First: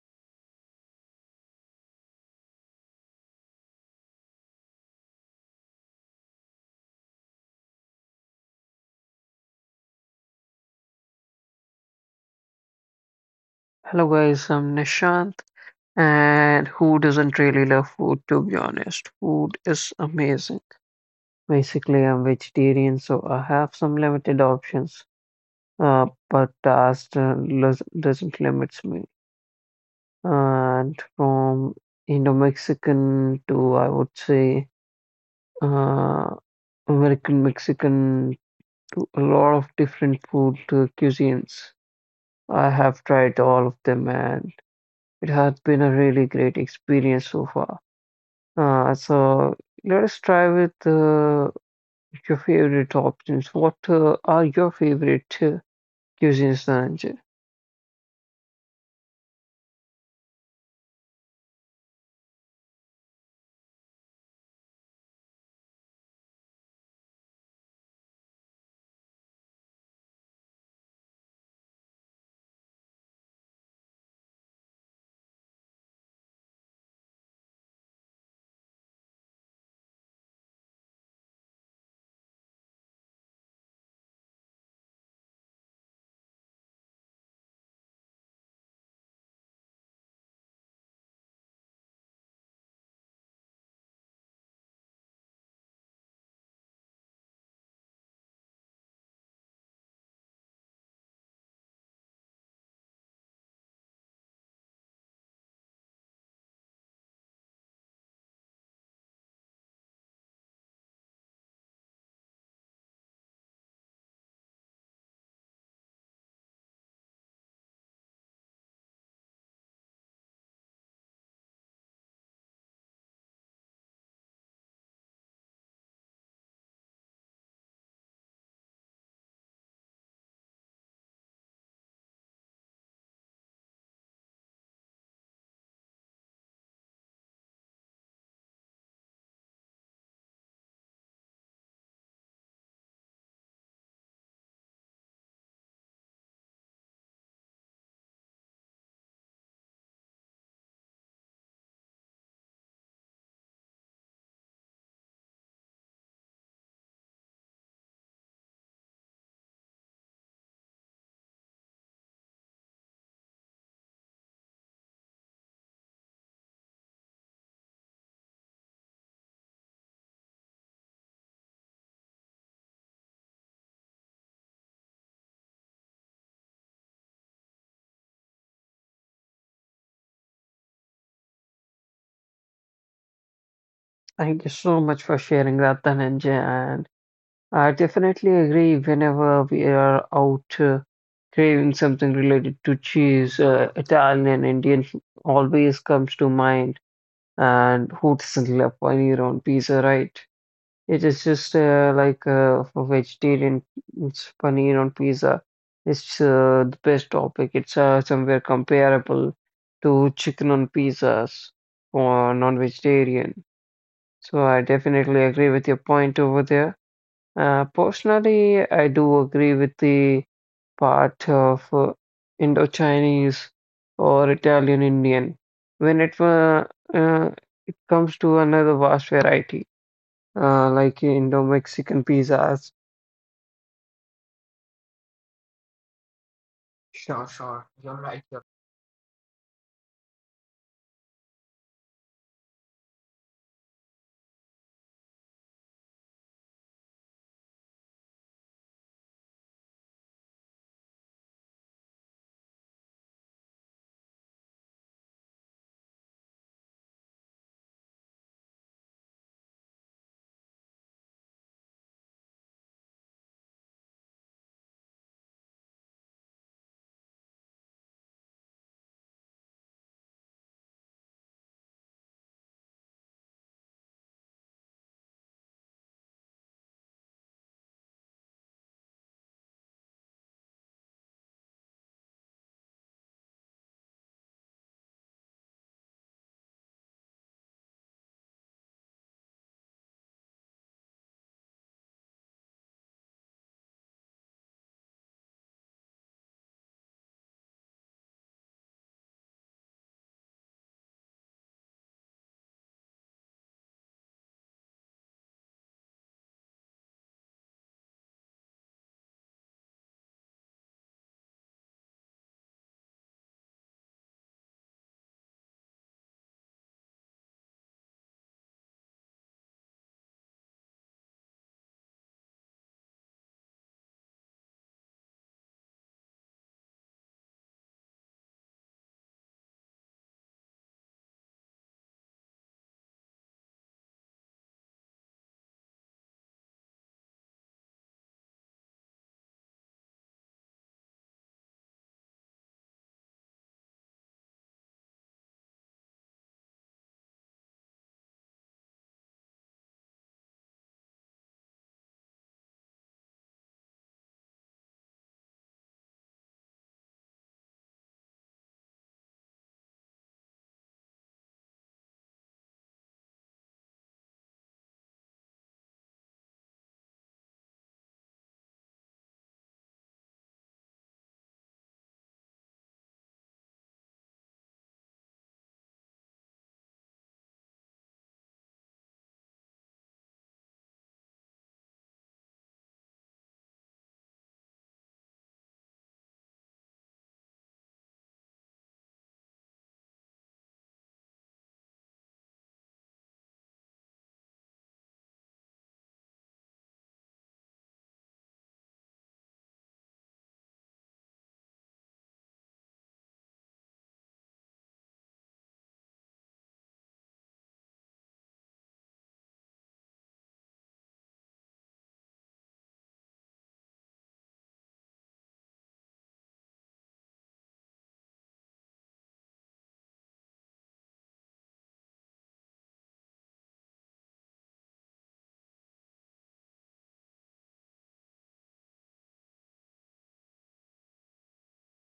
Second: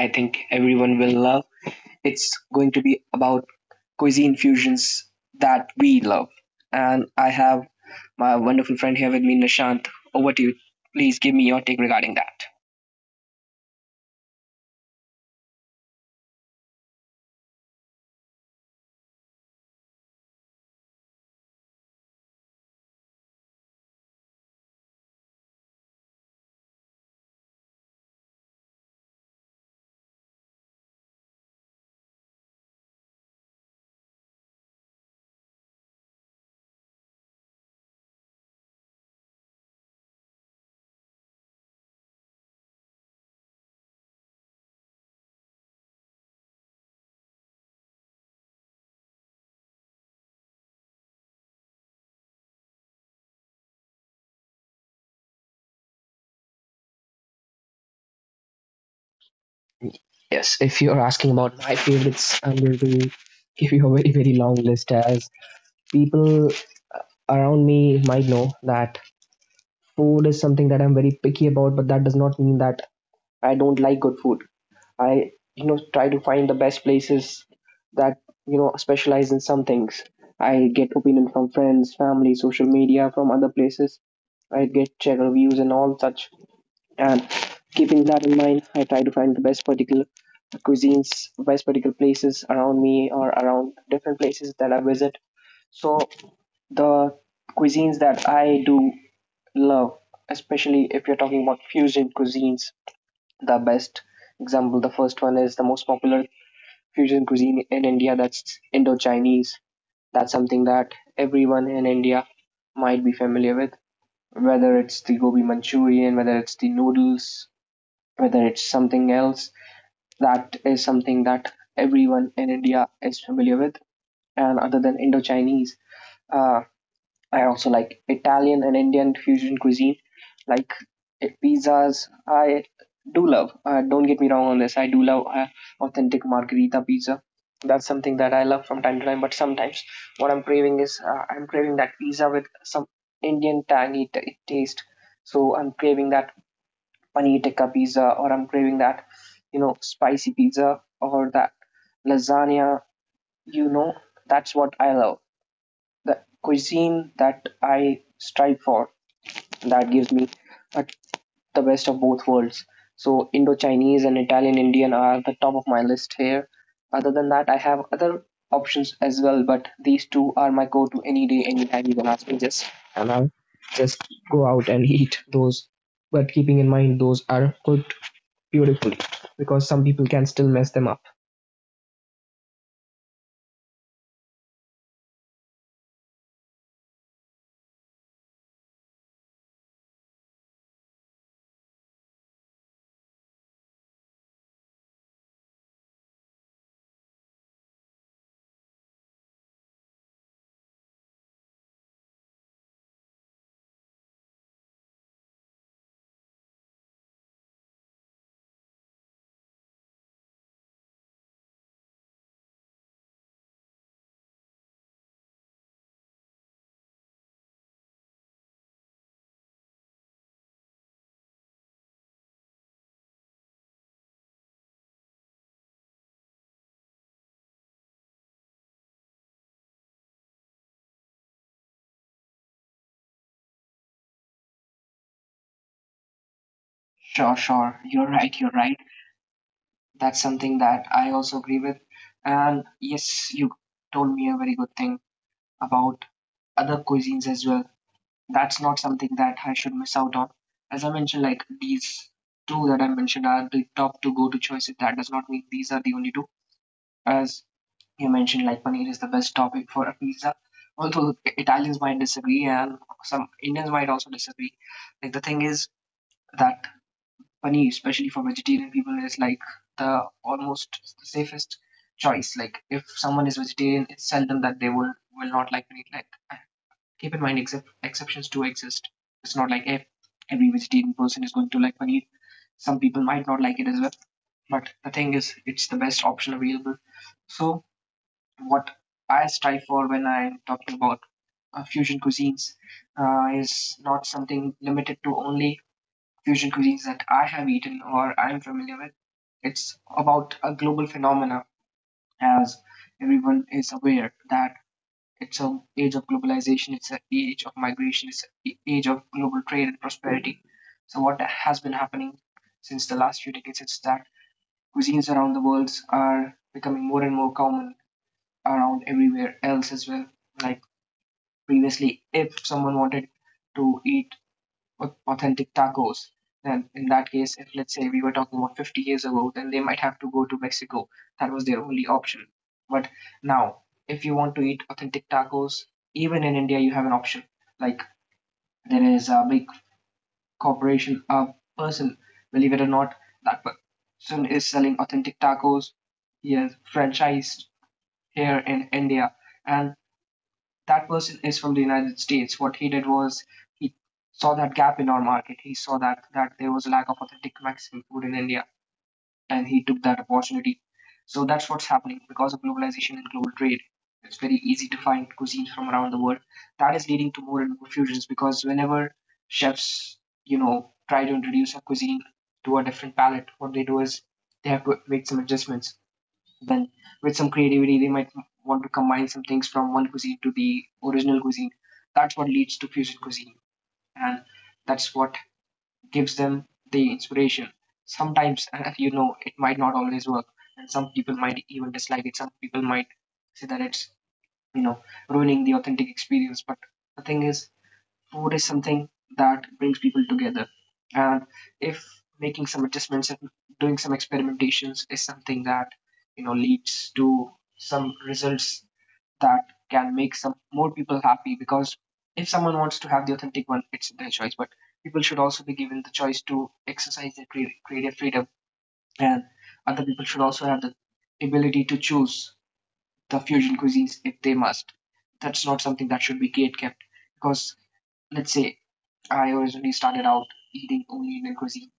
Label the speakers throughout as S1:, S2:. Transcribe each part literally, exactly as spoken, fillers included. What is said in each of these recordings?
S1: I think everyone will love. It's going to be about cuisine fusions that we love. And I have my wonderful friend here with me, Nishant. Over to you. Please give me your take regarding that.
S2: Hello guys, I'm Nishant, and who doesn't really love food to be honest? Food is amazing. Basically, I'm vegetarian, so I have some limited options, uh, but taste uh, los- doesn't limits me. And from Indo-Mexican to I would say uh, American Mexican to a lot of different food uh, cuisines. I have tried all of them, and it has been a really great experience so far. Uh, so let us try with uh, your favorite options. What uh, are your favorite uh, cuisines, Dhananjay?
S1: Yes, if you're asking about my favorites, I'm going to give you a very, very long list as people around me might know that food is something that I'm very picky about, but that does not mean that I don't like good food. I you know try to find the best places that you know specialize in some things. I get opinion from friends, family, social media, from other places. I get check reviews and all such. And keeping that in mind, I try to find the best particular cuisines, best particular places around me or around different places that I visit. So the cuisines that I do love, especially if you're talking about fusion cuisines, the best example. The first one is the most popular fusion cuisine in India that's Indo-Chinese. That's something that everyone in India might be familiar with, whether it's the gobi Manchurian, whether it's the noodles, whether it's something else. That is something that everyone in India is familiar with. And other than Indo-Chinese, uh, I also like Italian and Indian fusion cuisine, like eh, pizzas. I do love. Uh, don't get me wrong on this. I do love uh, authentic margherita pizza. That's something that I love from time to time. But sometimes what I'm craving is uh, I'm craving that pizza with some Indian tangy t- taste. So I'm craving that paneer tikka pizza, or I'm craving that you know spicy pizza, or that lasagna. You know, that's what I love, the cuisine that I strive for that gives me uh, the best of both worlds. So Indo Chinese and Italian Indian are the top of my list here. Other than that, I have other options as well, but these two are my go to any day, anytime you can ask me just and I'll just go out and eat those. But keeping in mind those are cooked beautifully because some people can still mess them up.
S2: Thank you so much for sharing that, Dhananjay. And I definitely agree whenever we are out uh, craving something related to cheese, uh, Italian and Indian always comes to mind. And who doesn't love paneer on pizza, right? It is just uh, like uh, for vegetarian, it's paneer on pizza. It's uh, the best topic. It's uh, somewhere comparable to chicken on pizzas for non-vegetarian. So I definitely agree with your point over there. Uh, personally, I do agree with the part of uh, Indo-Chinese or Italian Indian when it uh, uh, comes to another vast variety, uh, like Indo-Mexican pizzas. Sure,
S1: Sure,
S2: sure.
S1: sure.
S2: You're
S1: You're
S2: right.
S1: right,
S2: You're
S1: you're right. That's something that I also agree with. And yes, you told me a very good thing about other cuisines as well. That's not something that I should miss out on. As I mentioned, like these two that I mentioned are the top two go-to choices. That does not mean these are the only two. As you mentioned, like paneer is the best topic for a pizza. Although Italians might disagree and some Indians might also disagree. Like the thing is that paneer, especially for vegetarian people, is like the almost the safest choice. Like if someone is vegetarian, it's seldom that they will will not like paneer. Like uh, keep in mind, except exceptions do exist. It's not like if every vegetarian person is going to like paneer. Some people might not like it as well, but the thing is, it's the best option available. So what I strive for when I'm talking about uh, fusion cuisines uh, is not something limited to only fusion cuisines that I have eaten or I'm familiar with. It's about a global phenomena, as everyone is aware, that it's an age of globalization, it's an age of migration, it's an age of global trade and prosperity. So what has been happening since the last few decades is that cuisines around the world are becoming more and more common around everywhere else as well. Like previously, if someone wanted to eat authentic tacos. Then, in that case, if let's say we were talking about fifty years ago, then they might have to go to Mexico. That was their only option. But now, if you want to eat authentic tacos, even in India, you have an option. Like there is a big corporation, a person, believe it or not, that person is selling authentic tacos. He has franchised here in India, and that person is from the United States. What he did was he saw that gap in our market. He saw that that there was a lack of authentic Mexican food in India, and he took that opportunity. So that's what's happening because of globalization and global trade. It's very easy to find cuisines from around the world. That is leading to more and more fusions because whenever chefs, you know, try to introduce a cuisine to a different palate, what they do is they have to make some adjustments. Then, with some creativity, they might want to combine some things from one cuisine to the original cuisine. That's what leads to fusion cuisine, and that's what gives them the inspiration. Sometimes, you know, it might not always work, and some people might even dislike it. Some people might say that it's, you know, ruining the authentic experience. But the thing is, food is something that brings people together. And if making some adjustments and doing some experimentations is something that you know leads to some results that can make some more people happy, because if someone wants to have the authentic one, it's their choice. But people should also be given the choice to exercise their crea- creative freedom, and other people should also have the ability to choose the fusion cuisines if they must. That's not something that should be gate kept, because let's say I originally started out eating only Indian cuisine.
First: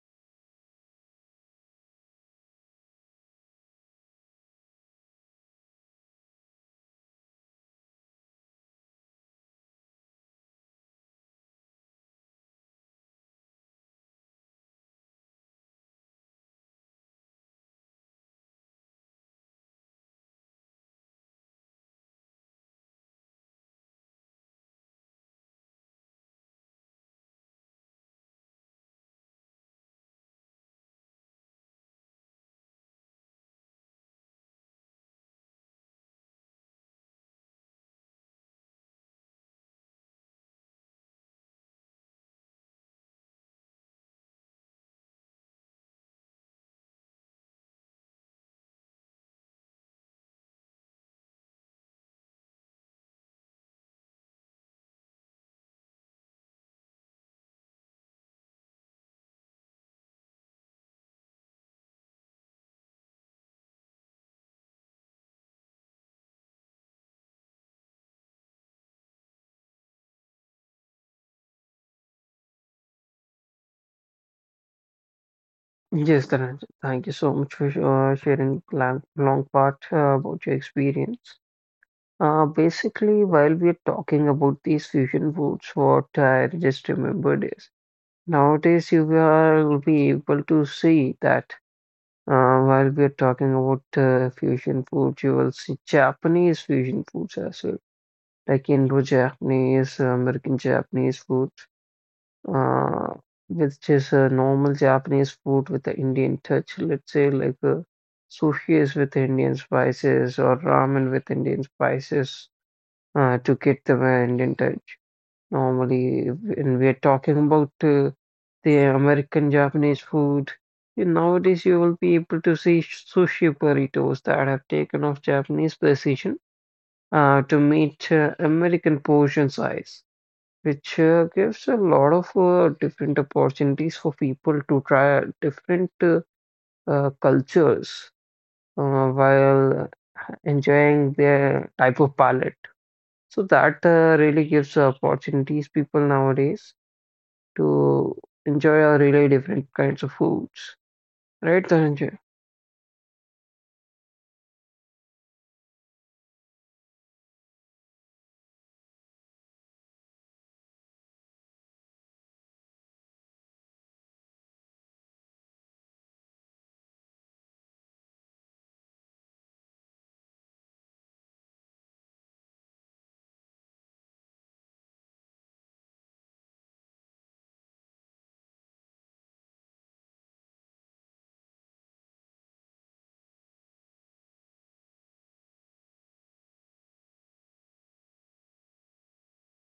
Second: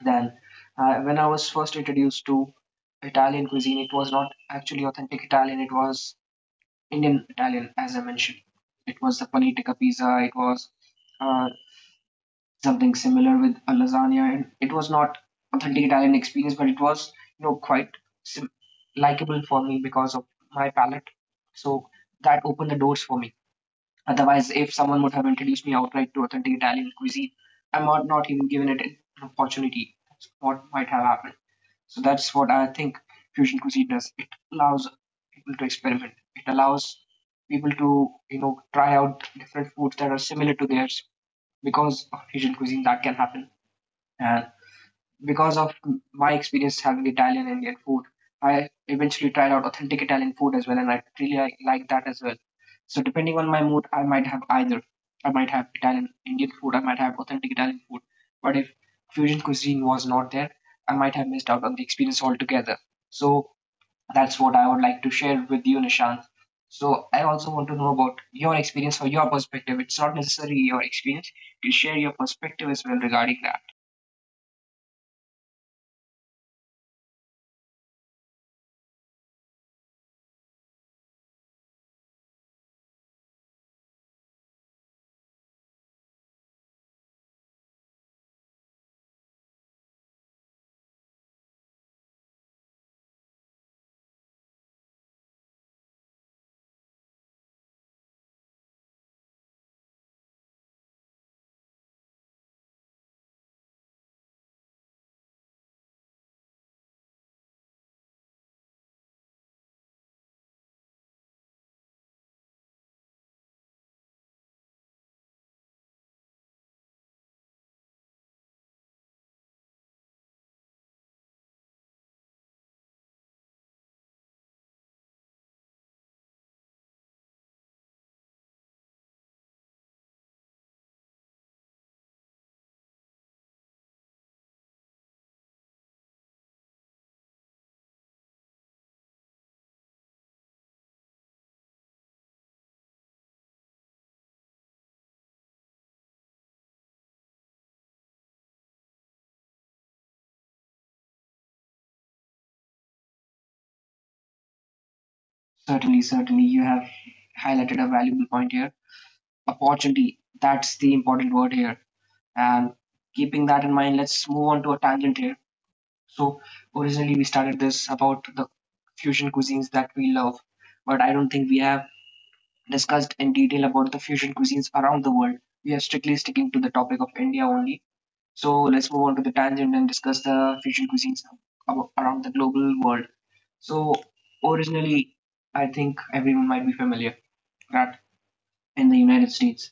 S1: Then, uh, when I was first introduced to Italian cuisine, it was not actually authentic Italian, it was Indian Italian, as I mentioned. It was the panitica pizza, it was uh, something similar with a lasagna, and it was not authentic Italian experience, but it was you know quite sim- likable for me because of my palate. So that opened the doors for me. Otherwise, if someone would have introduced me outright to authentic Italian cuisine, I might not even given it an opportunity. That's what might have happened. So that's what I think fusion cuisine does. It allows people to experiment. It allows people to you know try out different foods that are similar to theirs because of fusion cuisine that can happen. And because of my experience having Italian and Indian food, I eventually tried out authentic Italian food as well, and I really like, like that as well. So depending on my mood, I might have either. I might have Italian Indian food. I might have authentic Italian food. But if fusion cuisine was not there, I might have missed out on the experience altogether. So that's what I would like to share with you, Nishant. So I also want to know about your experience or your perspective. It's not necessarily your experience. You share your perspective as well regarding that.
S2: Yes, Dhananjay, thank you so much for sh- uh, sharing long, long part uh, about your experience. Uh, basically, while we're talking about these fusion foods, what I just remembered is nowadays you will be able to see that uh, while we're talking about uh, fusion foods, you will see Japanese fusion foods as well. Like Indo-Japanese, American-Japanese food, uh, with just a normal Japanese food with the Indian touch. Let's say like uh, sushi is with Indian spices or ramen with Indian spices uh, to get the uh, Indian touch. Normally, when we are talking about uh, the American Japanese food, you- nowadays you will be able to see sushi burritos that have taken off Japanese precision uh, to meet uh, American portion size, which uh, gives a lot of uh, different opportunities for people to try different uh, uh, cultures uh, while enjoying their type of palette. So that uh, really gives opportunities people nowadays to enjoy a really different kinds of foods, right, Dhananjay?
S1: Certainly, certainly, you have highlighted a valuable point here. Opportunity, that's the important word here. And keeping that in mind, let's move on to a tangent here. So, originally, we started this about the fusion cuisines that we love, but I don't think we have discussed in detail about the fusion cuisines around the world. We are strictly sticking to the topic of India only. So, let's move on to the tangent and discuss the fusion cuisines abo- around the global world. So, originally, I think everyone might be familiar that in the United States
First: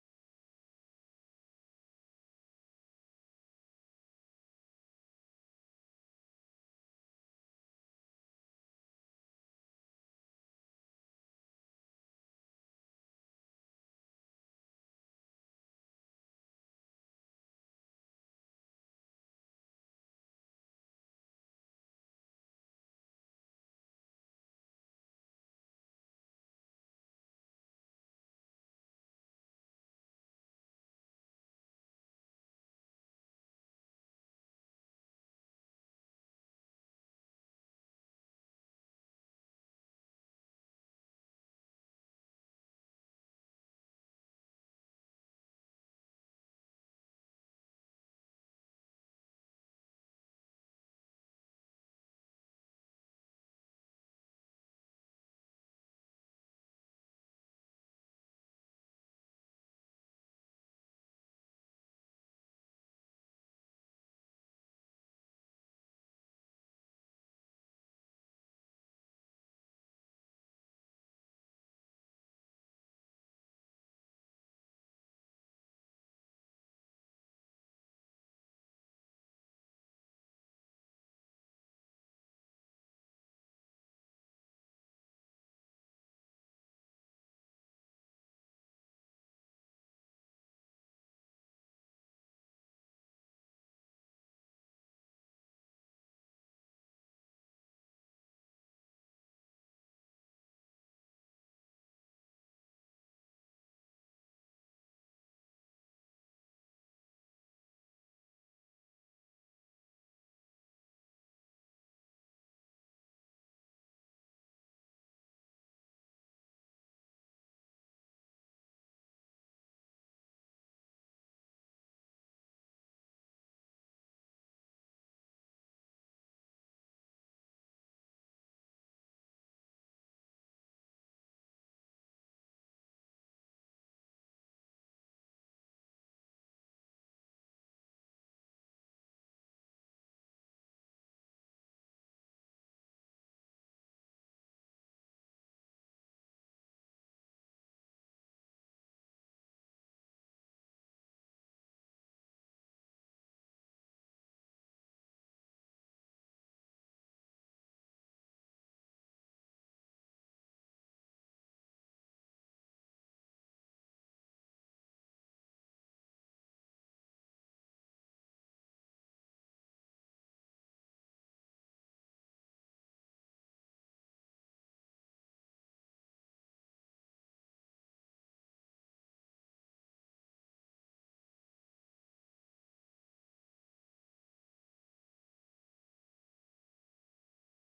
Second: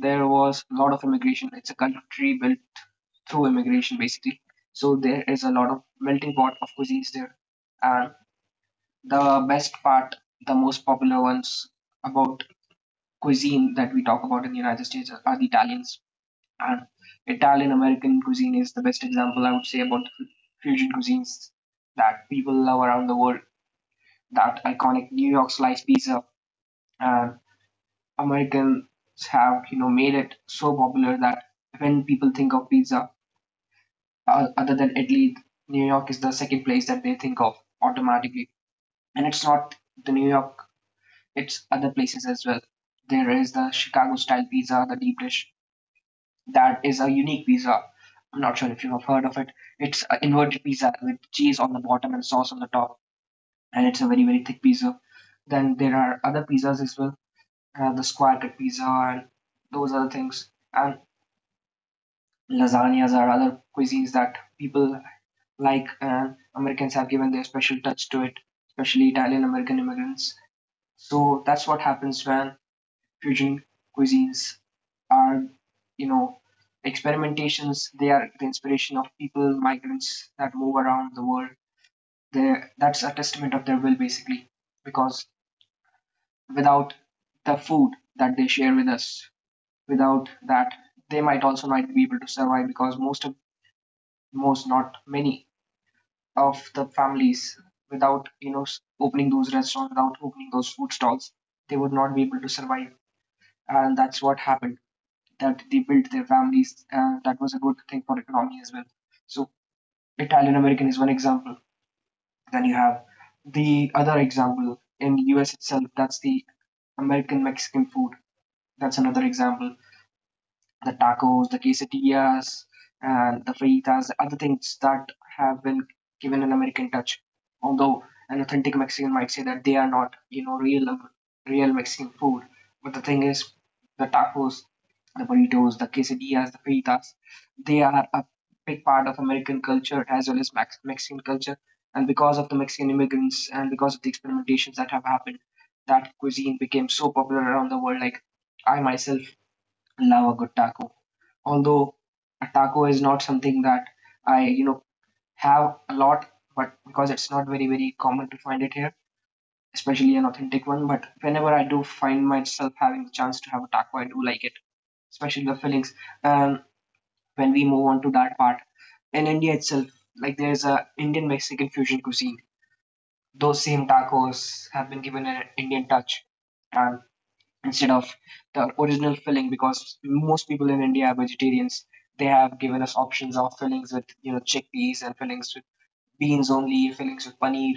S1: there was a lot of immigration. It's a country built through immigration, basically. So there is a lot of melting pot of cuisines there. And the best part, the most popular ones about cuisine that we talk about in the United States are, are the Italians. And Italian American cuisine is the best example I would say about the fusion cuisines that people love around the world. That iconic New York slice pizza, and Americans have you know made it so popular that when people think of pizza uh, other than Italy, New York is the second place that they think of automatically. And it's not the New York; it's other places as well. There is the Chicago style pizza, the deep dish. That is a unique pizza. I'm not sure if you have heard of it. It's an inverted pizza with cheese on the bottom and sauce on the top, and it's a very very thick pizza. Then there are other pizzas as well, uh, the square cut pizza and those other things. And lasagnas or other cuisines that people like and Americans have given their special touch to it, especially Italian American immigrants. So that's what happens when fusion cuisines are, you know, experimentations. They are the inspiration of people, migrants that move around the world. They that's a testament of their will, basically, because without the food that they share with us, without that, they might also not be able to survive because most of most, not many, of the families without you know opening those restaurants, without opening those food stalls, they would not be able to survive. And that's what happened. That they built their families, and that was a good thing for economy as well. So Italian American is one example. Then you have the other example in U S itself. That's the American Mexican food. That's another example. The tacos, the quesadillas, and the fajitas, the other things that have been given an American touch. Although an authentic Mexican might say that they are not, you know, real real Mexican food. But the thing is, the tacos, the burritos, the quesadillas, the fajitas, they are a big part of American culture as well as Mex- Mexican culture. And because of the Mexican immigrants and because of the experimentations that have happened, that cuisine became so popular around the world. Like I myself love a good taco. Although a taco is not something that I, you know, have a lot, but because it's not very, very common to find it here, especially an authentic one. But whenever I do find myself having the chance to have a taco, I do like it, especially the fillings. Um, when we move on to that part, in India itself, like there's a Indian Mexican fusion cuisine. Those same tacos have been given an Indian touch and instead of the original filling because most people in India are vegetarians. They have given us options of fillings with you know chickpeas and fillings with beans only, fillings with paneer.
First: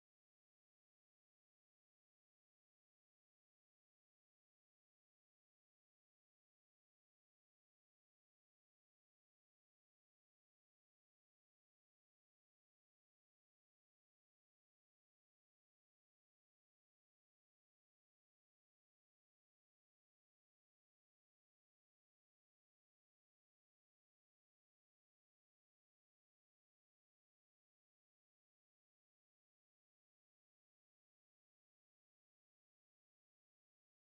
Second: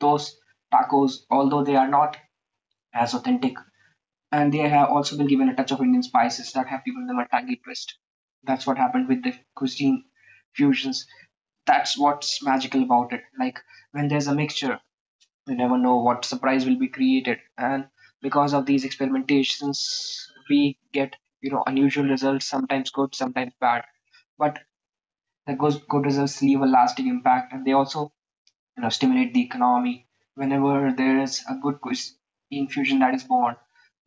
S1: Those tacos, although they are not as authentic, and they have also been given a touch of Indian spices that have given them a tangy twist. That's what happened with the cuisine fusions. That's what's magical about it. Like when there's a mixture you never know what surprise will be created and because of these experimentations we get you know unusual results, sometimes good, sometimes bad, but the good, good results leave a lasting impact and they also you know stimulate the economy whenever there is a good cuis- infusion that is born,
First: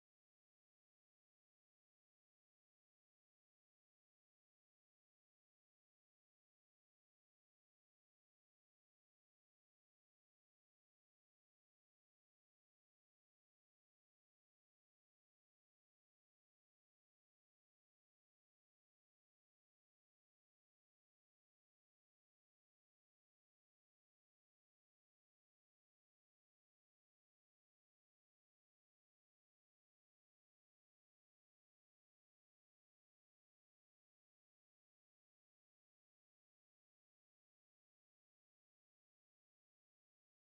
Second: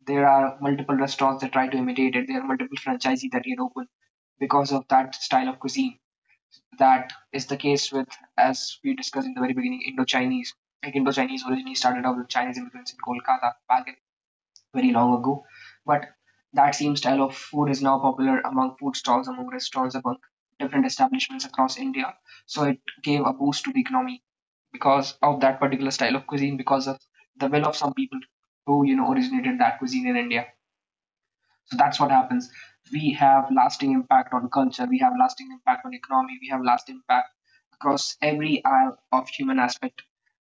S1: there are multiple restaurants that try to imitate it, there are multiple franchisees that get open because of that style of cuisine. That is the case with, as we discussed in the very beginning, Indo-Chinese. Like Indo-Chinese originally started out with Chinese immigrants in Kolkata back very long ago, but that same style of food is now popular among food stalls, among restaurants, among different establishments across India. So it gave a boost to the economy because of that particular style of cuisine, because of the will of some people who you know originated that cuisine in India. So that's what happens. We have lasting impact on culture. We have lasting impact on economy. We have lasting impact across every aisle of human aspect.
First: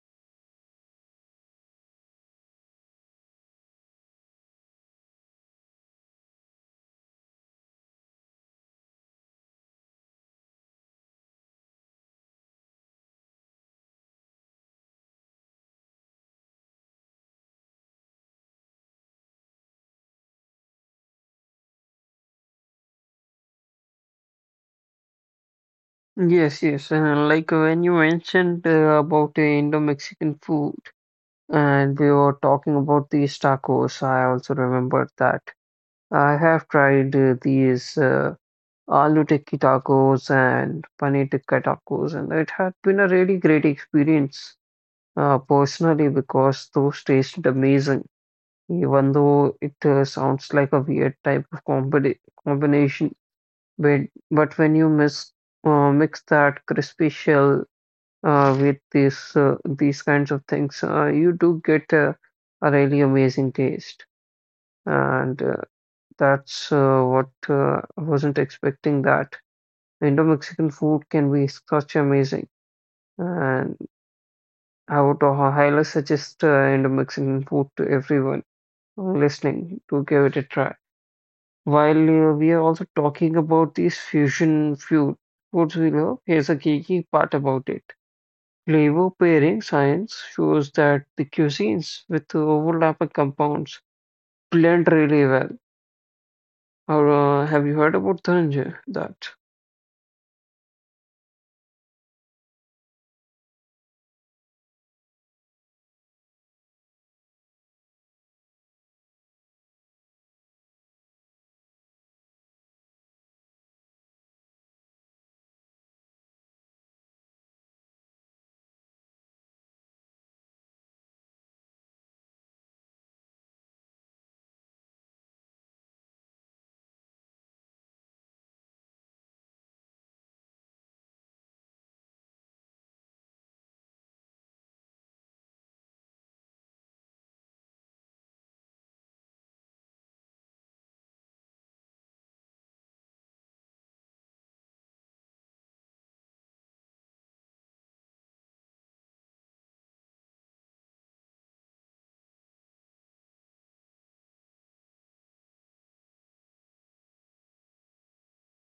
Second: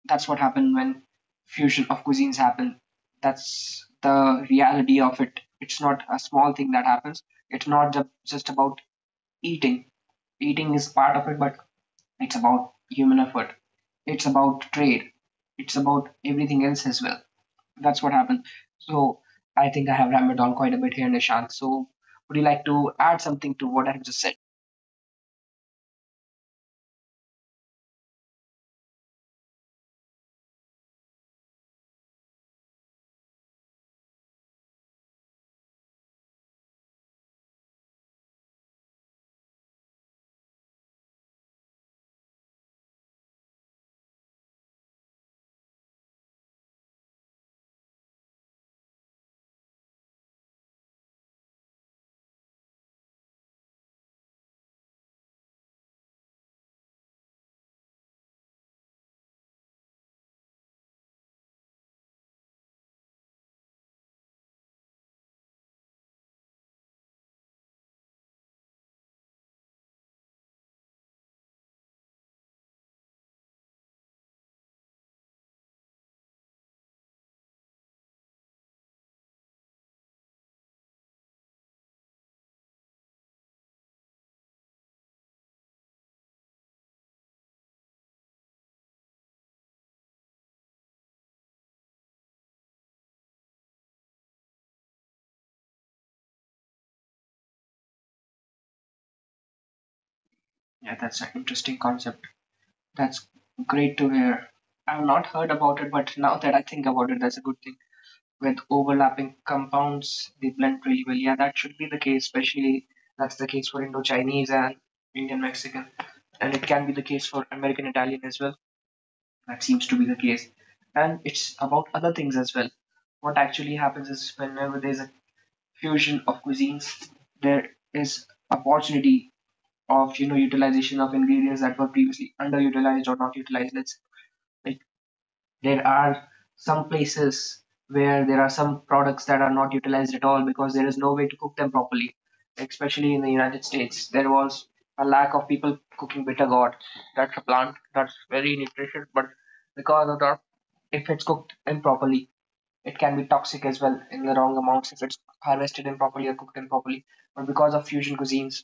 S1: That's what happened when fusion of cuisines happen. That's the reality of it. It's not a small thing that happens. It's not ju- just about eating. Eating is part of it, but it's about human effort. It's about trade. It's about everything else as well. That's what happened. So I think I have rambled on quite a bit here, Nishant. So would you like to add something to what I've just said?
S2: Yes, yes. And like when you mentioned uh, about the Indo-Mexican food, and we were talking about these tacos, I also remembered that. I have tried uh, these uh, aloo tikki tacos and paneer tikka tacos, and it had been a really great experience uh, personally because those tasted amazing, even though it uh, sounds like a weird type of combi combination. But, but when you mix, uh, mix that crispy shell uh, with this, uh, these kinds of things, uh, you do get uh, a really amazing taste. And uh, that's uh, what uh, I wasn't expecting that. Indo-Mexican food can be such amazing, and I would hi- highly suggest uh, Indo-Mexican food to everyone listening to give it a try. While uh, we are also talking about these fusion food foods we love, here's a geeky part about it. Flavor pairing science shows that the cuisines with overlapping compounds blend really well. Or, uh, have you heard about Dhananjay? That
S1: Yeah, that's an interesting concept. That's great to hear. I've not heard about it, but now that I think about it, that's a good thing. With overlapping compounds, they blend really well. Yeah, that should be the case, especially that's the case for Indo Chinese and Indian Mexican. And it can be the case for American Italian as well. That seems to be the case. And it's about other things as well. What actually happens is whenever there's a fusion of cuisines, there is opportunity of you know utilization of ingredients that were previously underutilized or not utilized. Let's like there are some places where there are some products that are not utilized at all because there is no way to cook them properly. Especially in the United States, there was a lack of people cooking bitter gourd. That's a plant that's very nutritious, but because of that, if it's cooked improperly, it can be toxic as well in the wrong amounts if it's harvested improperly or cooked improperly. But because of fusion cuisines,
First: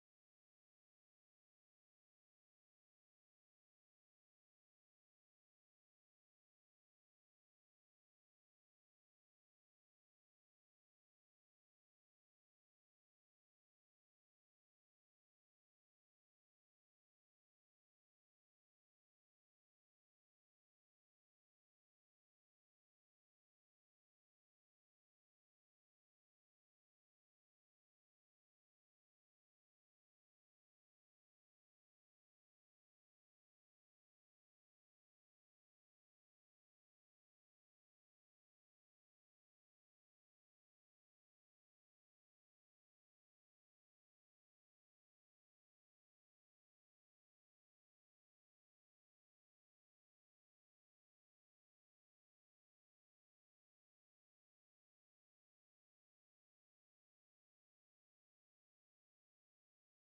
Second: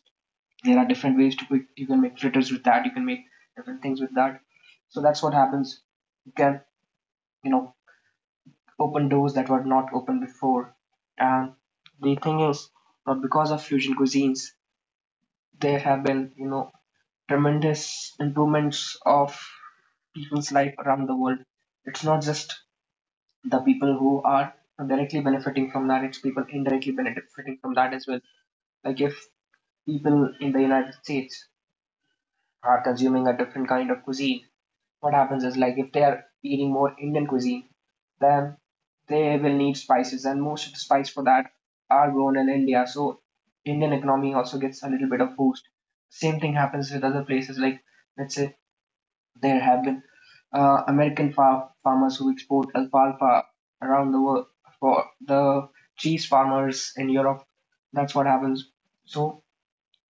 S1: there are different ways to cook. You can make fritters with that. You can make different things with that. So that's what happens. You can you know open doors that were not open before. And the thing is that because of fusion cuisines, there have been you know tremendous improvements of people's life around the world. It's not just the people who are directly benefiting from that, it's people indirectly benefiting from that as well. Like if people in the United States are consuming a different kind of cuisine, what happens is like if they are eating more Indian cuisine, then they will need spices, and most of the spice for that are grown in India. So Indian economy also gets a little bit of boost. Same thing happens with other places like, let's say, there have been uh, American far- farmers who export alfalfa around the world for the cheese farmers in Europe. That's what happens. So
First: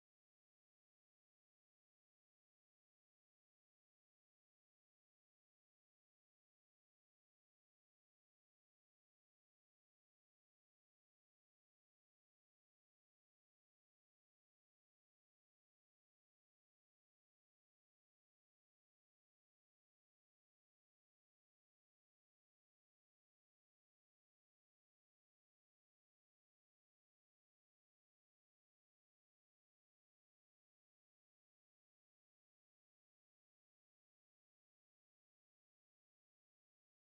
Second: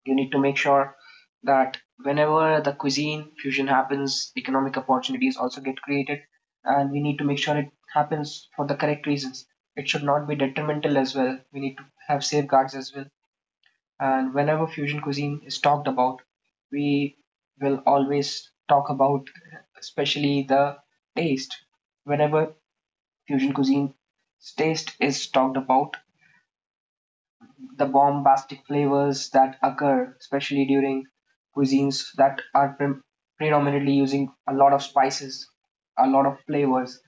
S1: you need to make sure that whenever the cuisine fusion happens, economic opportunities also get created, and we need to make sure it happens for the correct reasons. It should not be detrimental as well. We need to have safeguards as well, and whenever fusion cuisine is talked about, we will always talk about especially the taste. Whenever fusion cuisine taste is talked about, the bombastic flavors that occur, especially during cuisines that are pre- predominantly using a lot of spices, a lot of flavors.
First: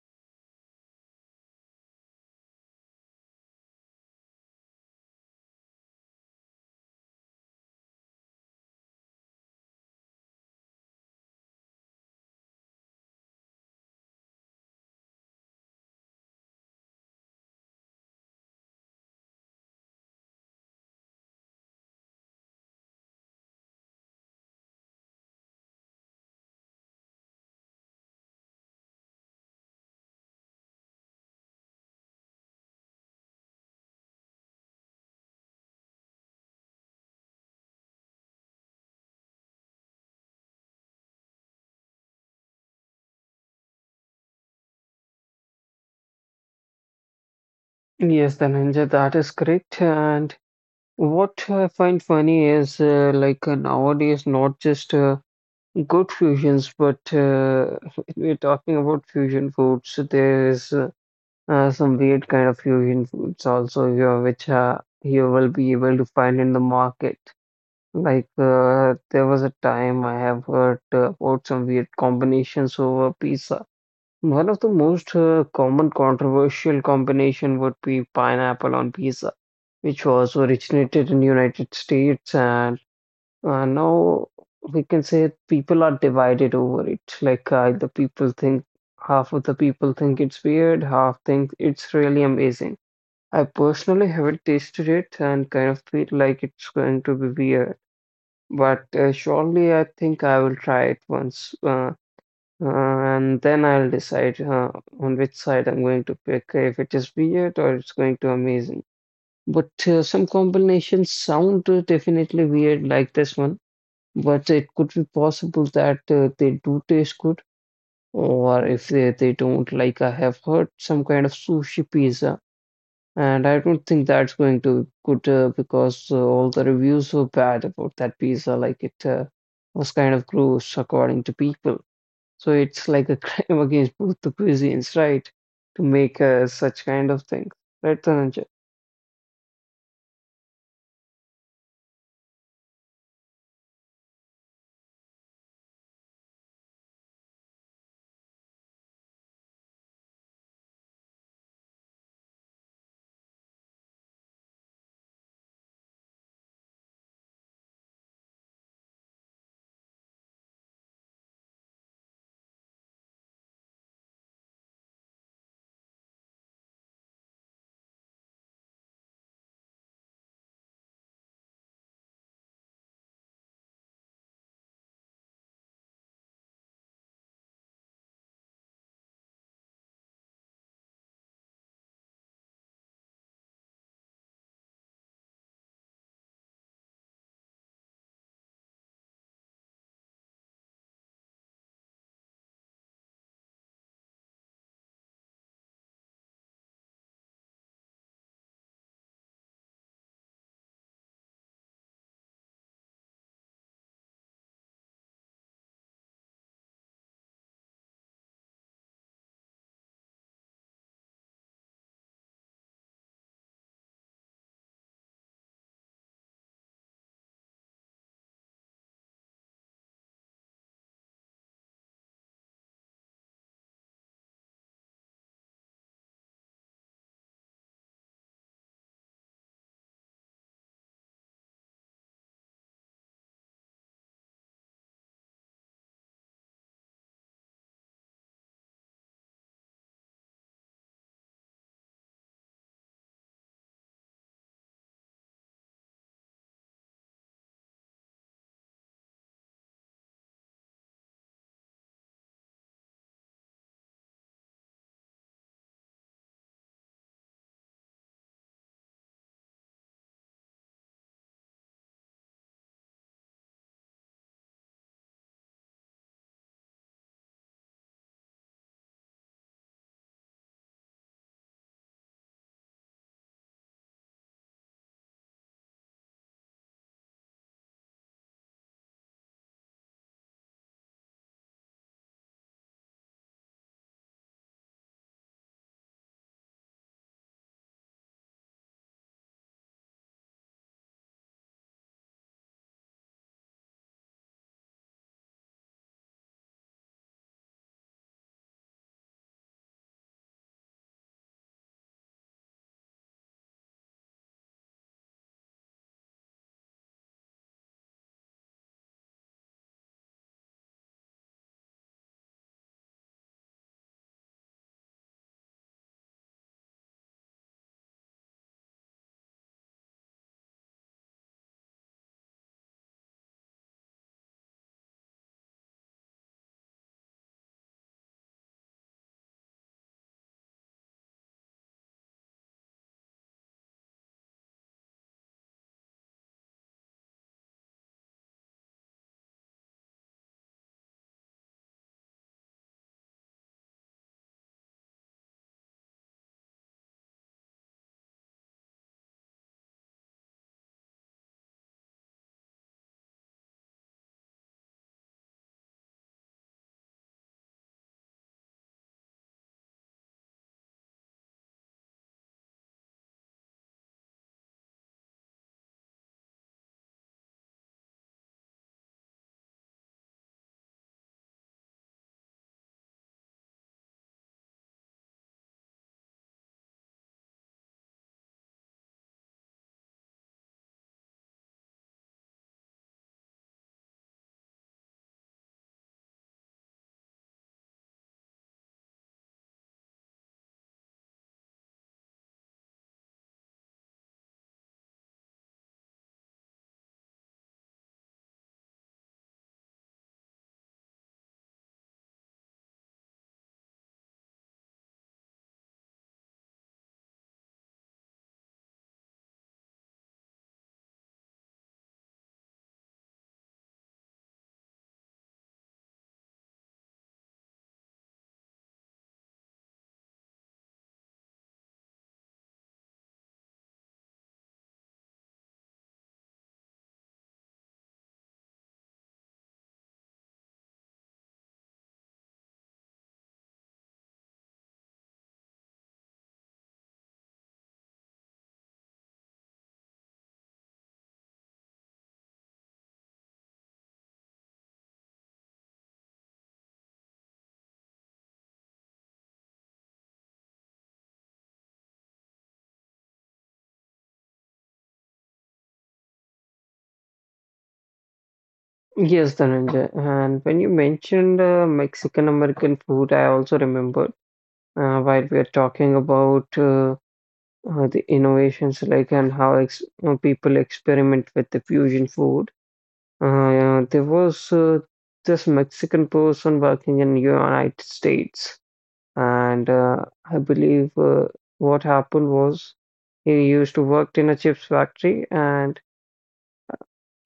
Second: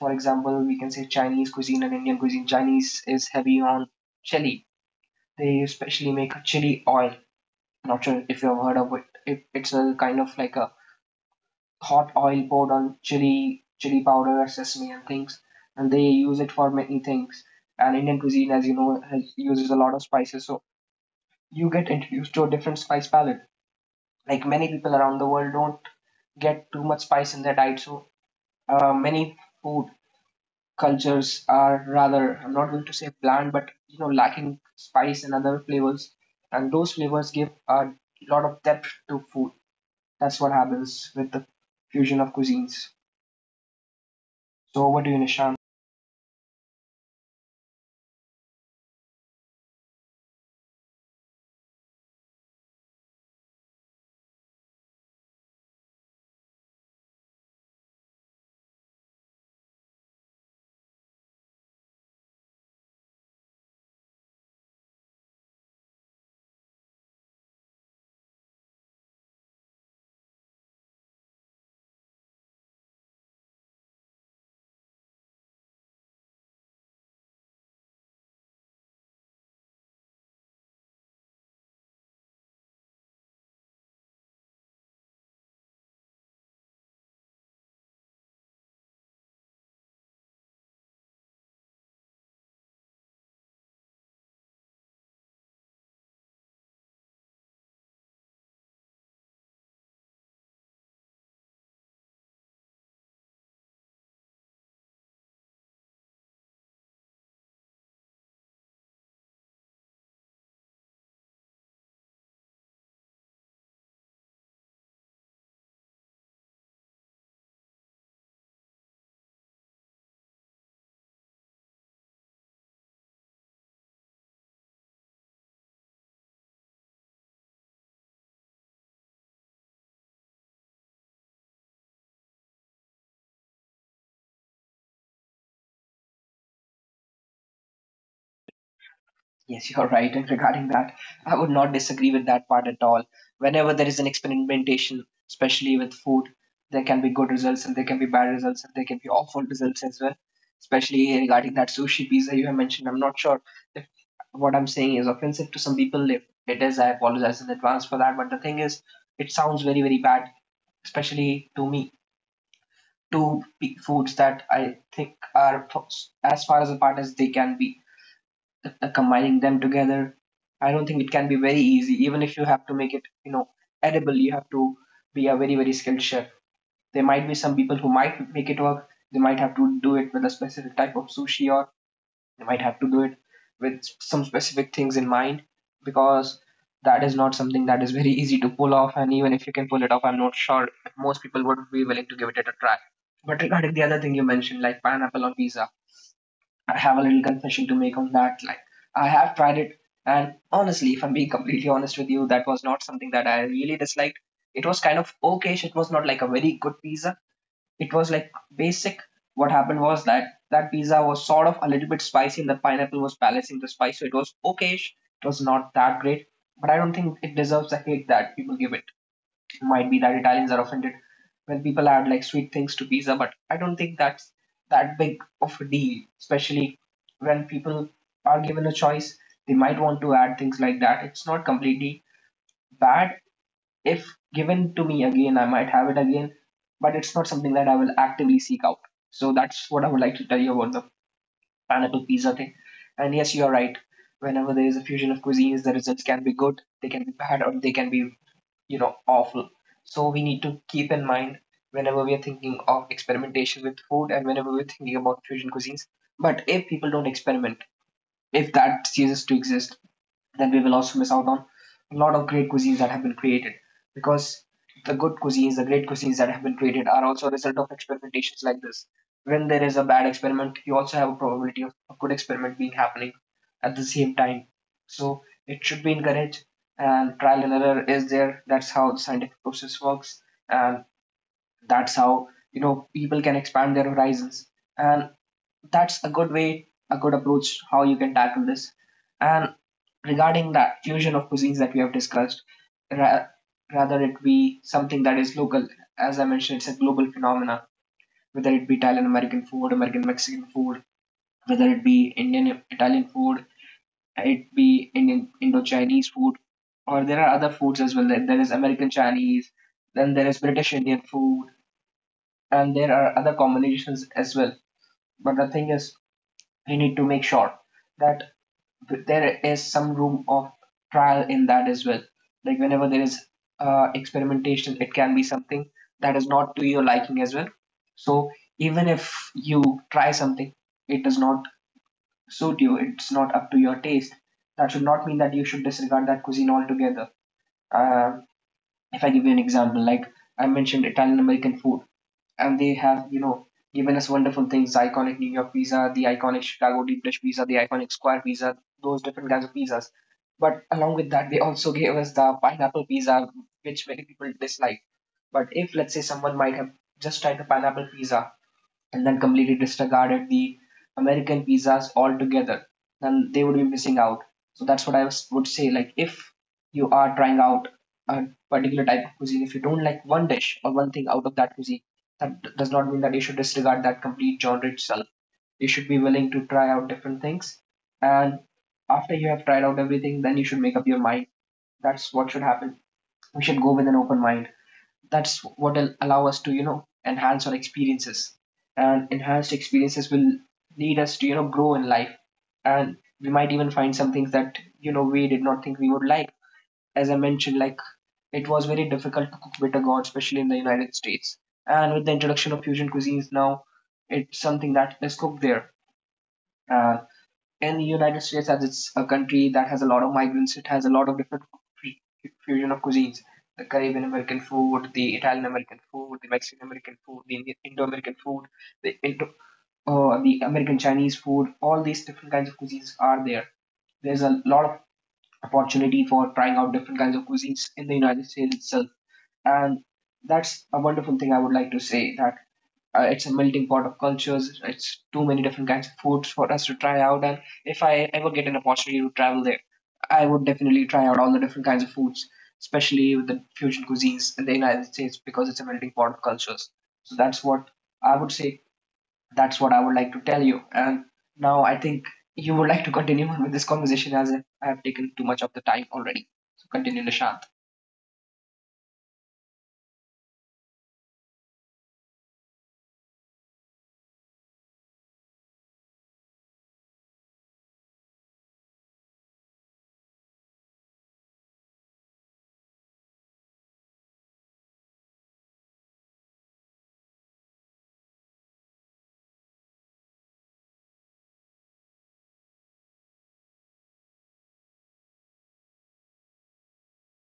S1: For example, we can say Chinese cuisine and Indian cuisine. Chinese is heavy on chili. They especially make a chili oil. Not sure if you've heard of it. it. It's a kind of like a hot oil poured on chili, chili powder, sesame, and things. And they use it for many things. And Indian cuisine, as you know, has, uses a lot of spices. So you get introduced to a different spice palette. Like many people around the world don't get too much spice in their diet. So uh, many food cultures are rather, I'm not going to say bland, but you know, lacking spice and other flavors. And those flavors give a lot of depth to food. That's what happens with the fusion of cuisines. So over to you, Nishant.
S2: Yes, Dhananjay, that is correct. And what I find funny is uh, like uh, nowadays, not just uh, good fusions, but uh, we're talking about fusion foods. There is uh, uh, some weird kind of fusion foods also here, which uh, you will be able to find in the market. Like uh, there was a time I have heard uh, about some weird combinations over pizza. One of the most uh, common controversial combination would be pineapple on pizza, which was originated in United States, and uh, now we can say people are divided over it. Like uh, the people think half of the people think it's weird, half think it's really amazing. I personally haven't tasted it and kind of feel like it's going to be weird, but uh, surely I think I will try it once. Uh, uh, and then I'll decide uh, on which side I'm going to pick, if it is weird or it's going to amazing. But uh, some combinations sound uh, definitely weird, like this one, but it could be possible that uh, they do taste good, or if they, they don't, like I have heard some kind of sushi pizza, and I don't think that's going to be good uh, because uh, all the reviews were bad about that pizza, like it uh, was kind of gross according to people. So it's like a crime against both the cuisines, right? To make uh, such kind of things, right, Dhananjay?
S1: Yes, you're right. And regarding that, I would not disagree with that part at all. Whenever there is an experimentation, especially with food, there can be good results and there can be bad results and there can be awful results as well. Especially regarding that sushi pizza you have mentioned. I'm not sure if what I'm saying is offensive to some people. If it is, I apologize in advance for that. But the thing is, it sounds very, very bad, especially to me. Two foods that I think are as far as apart as they can be. Uh, combining them together, I don't think it can be very easy. Even if you have to make it, you know, edible, you have to be a very very skilled chef. There might be some people who might make it work. They might have to do it with a specific type of sushi or you might have to do it with some specific things in mind because that is not something that is very easy to pull off. And even if you can pull it off, I'm not sure most people would be willing to give it a try. But regarding the other thing you mentioned, like pineapple on pizza, I have a little confession to make on that. Like, I have tried it, and honestly, if I'm being completely honest with you, that was not something that I really disliked. It was kind of okay, it was not like a very good pizza, it was like basic. What happened was that that pizza was sort of a little bit spicy, and the pineapple was balancing the spice, so it was okayish. It was not that great, but I don't think it deserves the hate that people give it. It might be that Italians are offended when people add like sweet things to pizza, but I don't think that's that big of a deal, especially when people are given a choice. They might want to add things like that. It's not completely bad. If given to me again, I might have it again, but it's not something that I will actively seek out. So that's what I would like to tell you about the pineapple pizza thing. And yes, you are right. Whenever there is a fusion of cuisines, the results can be good, they can be bad, or they can be, you know, awful. So we need to keep in mind whenever we are thinking of experimentation with food and whenever we're thinking about fusion cuisines. But if people don't experiment, if that ceases to exist, then we will also miss out on a lot of great cuisines that have been created because the good cuisines, the great cuisines that have been created are also a result of experimentations like this. When there is a bad experiment, you also have a probability of a good experiment being happening at the same time. So it should be encouraged, and trial and error is there. That's how the scientific process works, and that's how you know people can expand their horizons, and that's a good way, a good approach how you can tackle this. And regarding that fusion of cuisines that we have discussed, ra- rather it be something that is local. As I mentioned, it's a global phenomena. Whether it be Italian American food, American Mexican food, whether it be Indian Italian food, it be Indian Indo Chinese food, or there are other foods as well. There there is American Chinese, then there is British Indian food, and there are other combinations as well. But the thing is, we need to make sure that there is some room of trial in that as well. Like whenever there is uh, experimentation, it can be something that is not to your liking as well. So even if you try something, it does not suit you, it's not up to your taste. That should not mean that you should disregard that cuisine altogether. Uh, if I give you an example, like I mentioned Italian American food, and they have, you know, given us wonderful things, the iconic New York pizza, the iconic Chicago deep dish pizza, the iconic square pizza, those different kinds of pizzas. But along with that, they also gave us the pineapple pizza, which many people dislike. But if let's say someone might have just tried the pineapple pizza and then completely disregarded the American pizzas altogether, then they would be missing out. So that's what I would say. Like if you are trying out a particular type of cuisine, if you don't like one dish or one thing out of that cuisine, that d- does not mean that you should disregard that complete genre itself. You should be willing to try out different things, and after you have tried out everything, then you should make up your mind. That's what should happen. We should go with an open mind. That's what will allow us to, you know, enhance our experiences, and enhanced experiences will lead us to, you know, grow in life, and we might even find some things that, you know, we did not think we would like. As I mentioned, like, it was very difficult to cook bitter gourd, especially in the United States, and with the introduction of fusion cuisines now, it's something that is cooked there. uh, in the United States, as it's a country that has a lot of migrants, it has a lot of different fusion of cuisines: the Caribbean American food, the Italian American food, the Mexican American food, the Indi- Indo-American food, the Indo, uh, the American Chinese food. All these different kinds of cuisines are there. There's a lot of opportunity for trying out different kinds of cuisines in the United States itself. And that's a wonderful thing. I would like to say that uh, it's a melting pot of cultures. It's too many different kinds of foods for us to try out. And if I ever get an opportunity to travel there, I would definitely try out all the different kinds of foods, especially with the fusion cuisines in the United States because it's a melting pot of cultures. So that's what I would say. That's what I would like to tell you. And now I think you would like to continue on with this conversation as if I have taken too much of the time already. So continue, Nishan.
S2: Yes, Dhananjay. And when you mentioned uh, Mexican American food, I also remembered uh, while we are talking about uh, uh, the innovations, like and how ex uh, people experiment with the fusion food. Uh, uh, there was uh, this Mexican person working in United States. And uh, I believe uh, what happened was he used to work in a chips factory, and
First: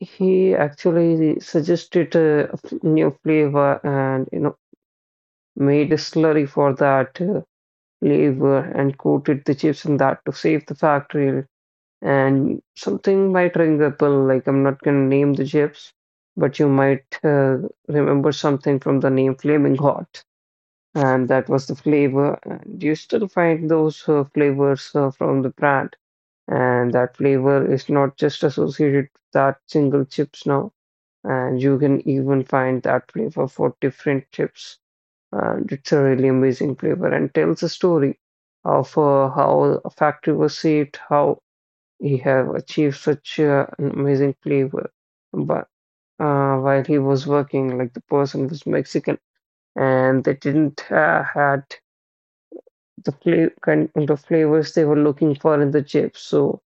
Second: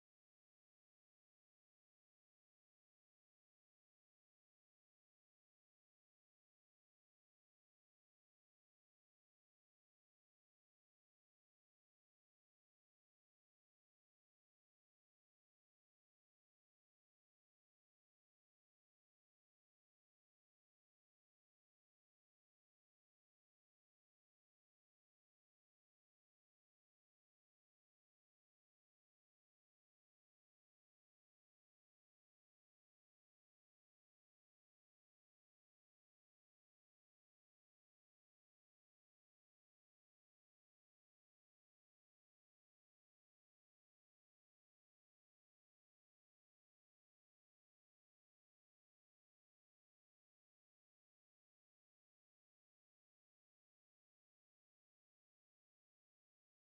S2: he actually suggested a f- new flavor, and you know made a slurry for that uh, flavor and coated the chips in that to save the factory, and something might ring a bell. Like, I'm not gonna name the chips, but you might uh, remember something from the name Flaming Hot, and that was the flavor. And you still find those uh, flavors uh, from the brand, and that flavor is not just associated with that single chips now, and you can even find that flavor for different chips. And it's a really amazing flavor and tells a story of uh, how a factory was saved, how he have achieved such uh, an amazing flavor. But uh, while he was working, like the person was Mexican, and they didn't uh, had the flavor kind the flavors they were looking for in the chips. So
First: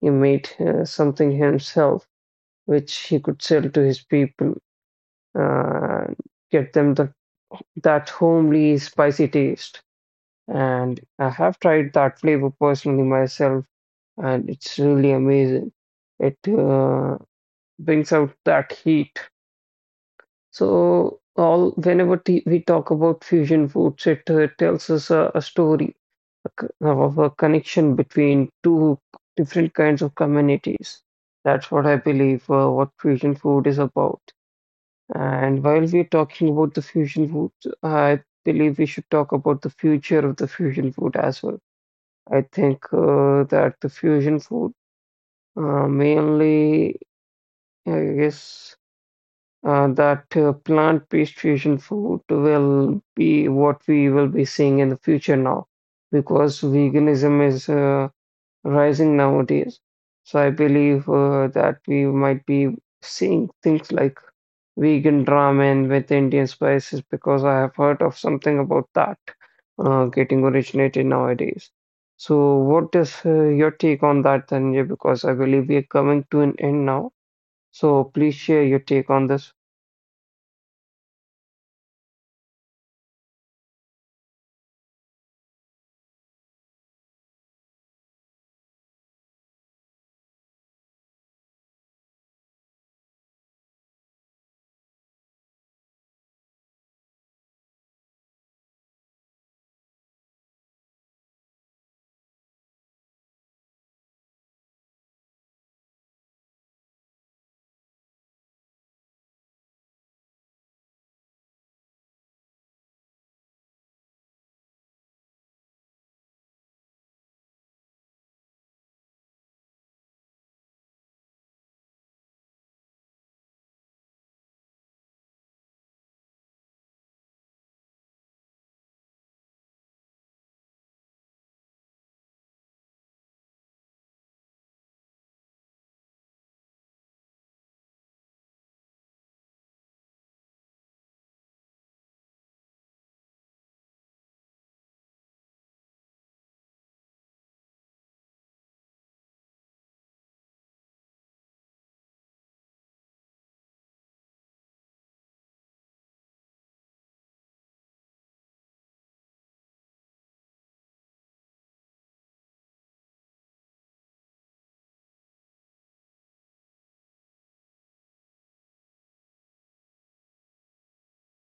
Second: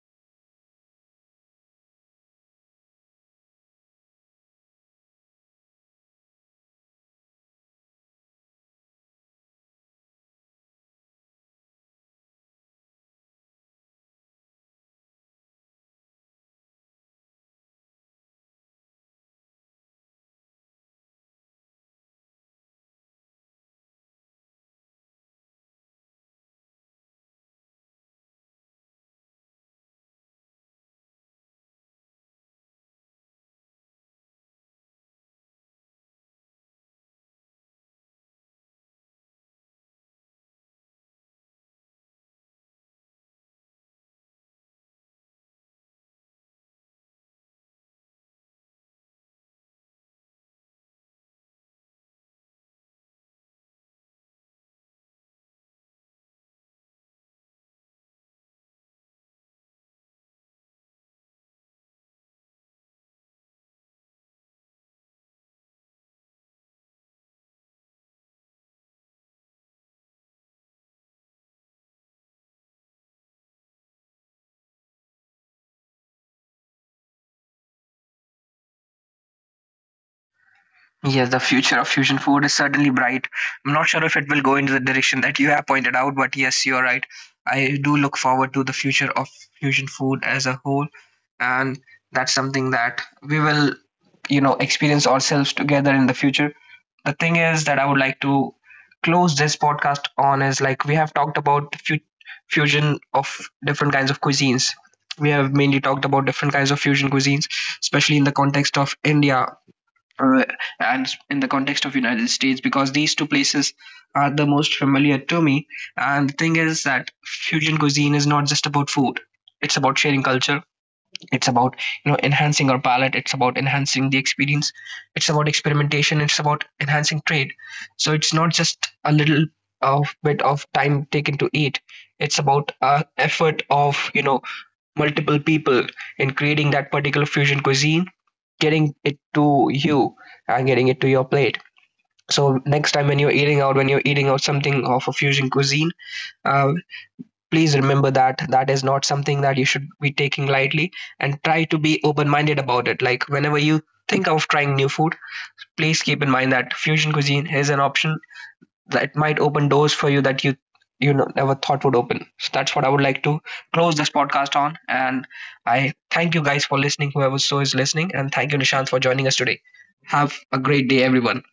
S2: he made uh, something himself, which he could sell to his people, uh, get them the that homely spicy taste. And I have tried that flavor personally myself, and it's really amazing. It uh, brings out that heat. So all whenever t- we talk about fusion foods, it uh, tells us a, a story a c- uh, of a connection between two different kinds of communities. That's what I believe uh, what fusion food is about. And while we're talking about the fusion food, I believe we should talk about the future of the fusion food as well. I think uh, that the fusion food uh, mainly, I guess, uh, that uh, plant-based fusion food will be what we will be seeing in the future now because veganism is uh, rising nowadays. So I believe uh, that we might be seeing things like vegan ramen with Indian spices because I have heard of something about that uh, getting originated nowadays. So what is uh, your take on that, Dhananjay? Because I believe we are coming to an end now. So please share your take on this.
S1: Yes, the future of fusion food is certainly bright. I'm not sure if it will go into the direction that you have pointed out, but yes, you're right. I do look forward to the future of fusion food as a whole, and that's something that we will, you know, experience ourselves together in the future. The thing is that I would like to close this podcast on is like we have talked about the fu- fusion of different kinds of cuisines. We have mainly talked about different kinds of fusion cuisines, especially in the context of India uh, and in the context of United States, because these two places are the most familiar to me, and the thing is that fusion cuisine is not just about food, it's about sharing culture, it's about, you know, enhancing our palate, it's about enhancing the experience, it's about experimentation, it's about enhancing trade. So it's not just a little of bit of time taken to eat, it's about uh, effort of, you know, multiple people in creating that particular fusion cuisine, getting it to you and getting it to your plate. So next time when you're eating out, when you're eating out something of a fusion cuisine, uh, please remember that that is not something that you should be taking lightly, and try to be open-minded about it. Like whenever you think of trying new food, please keep in mind that fusion cuisine is an option that might open doors for you that you you know, never thought would open. So that's what I would like to close this podcast on. And I thank you guys for listening, whoever so is listening, and thank you Nishant for joining us today. Have a great day, everyone.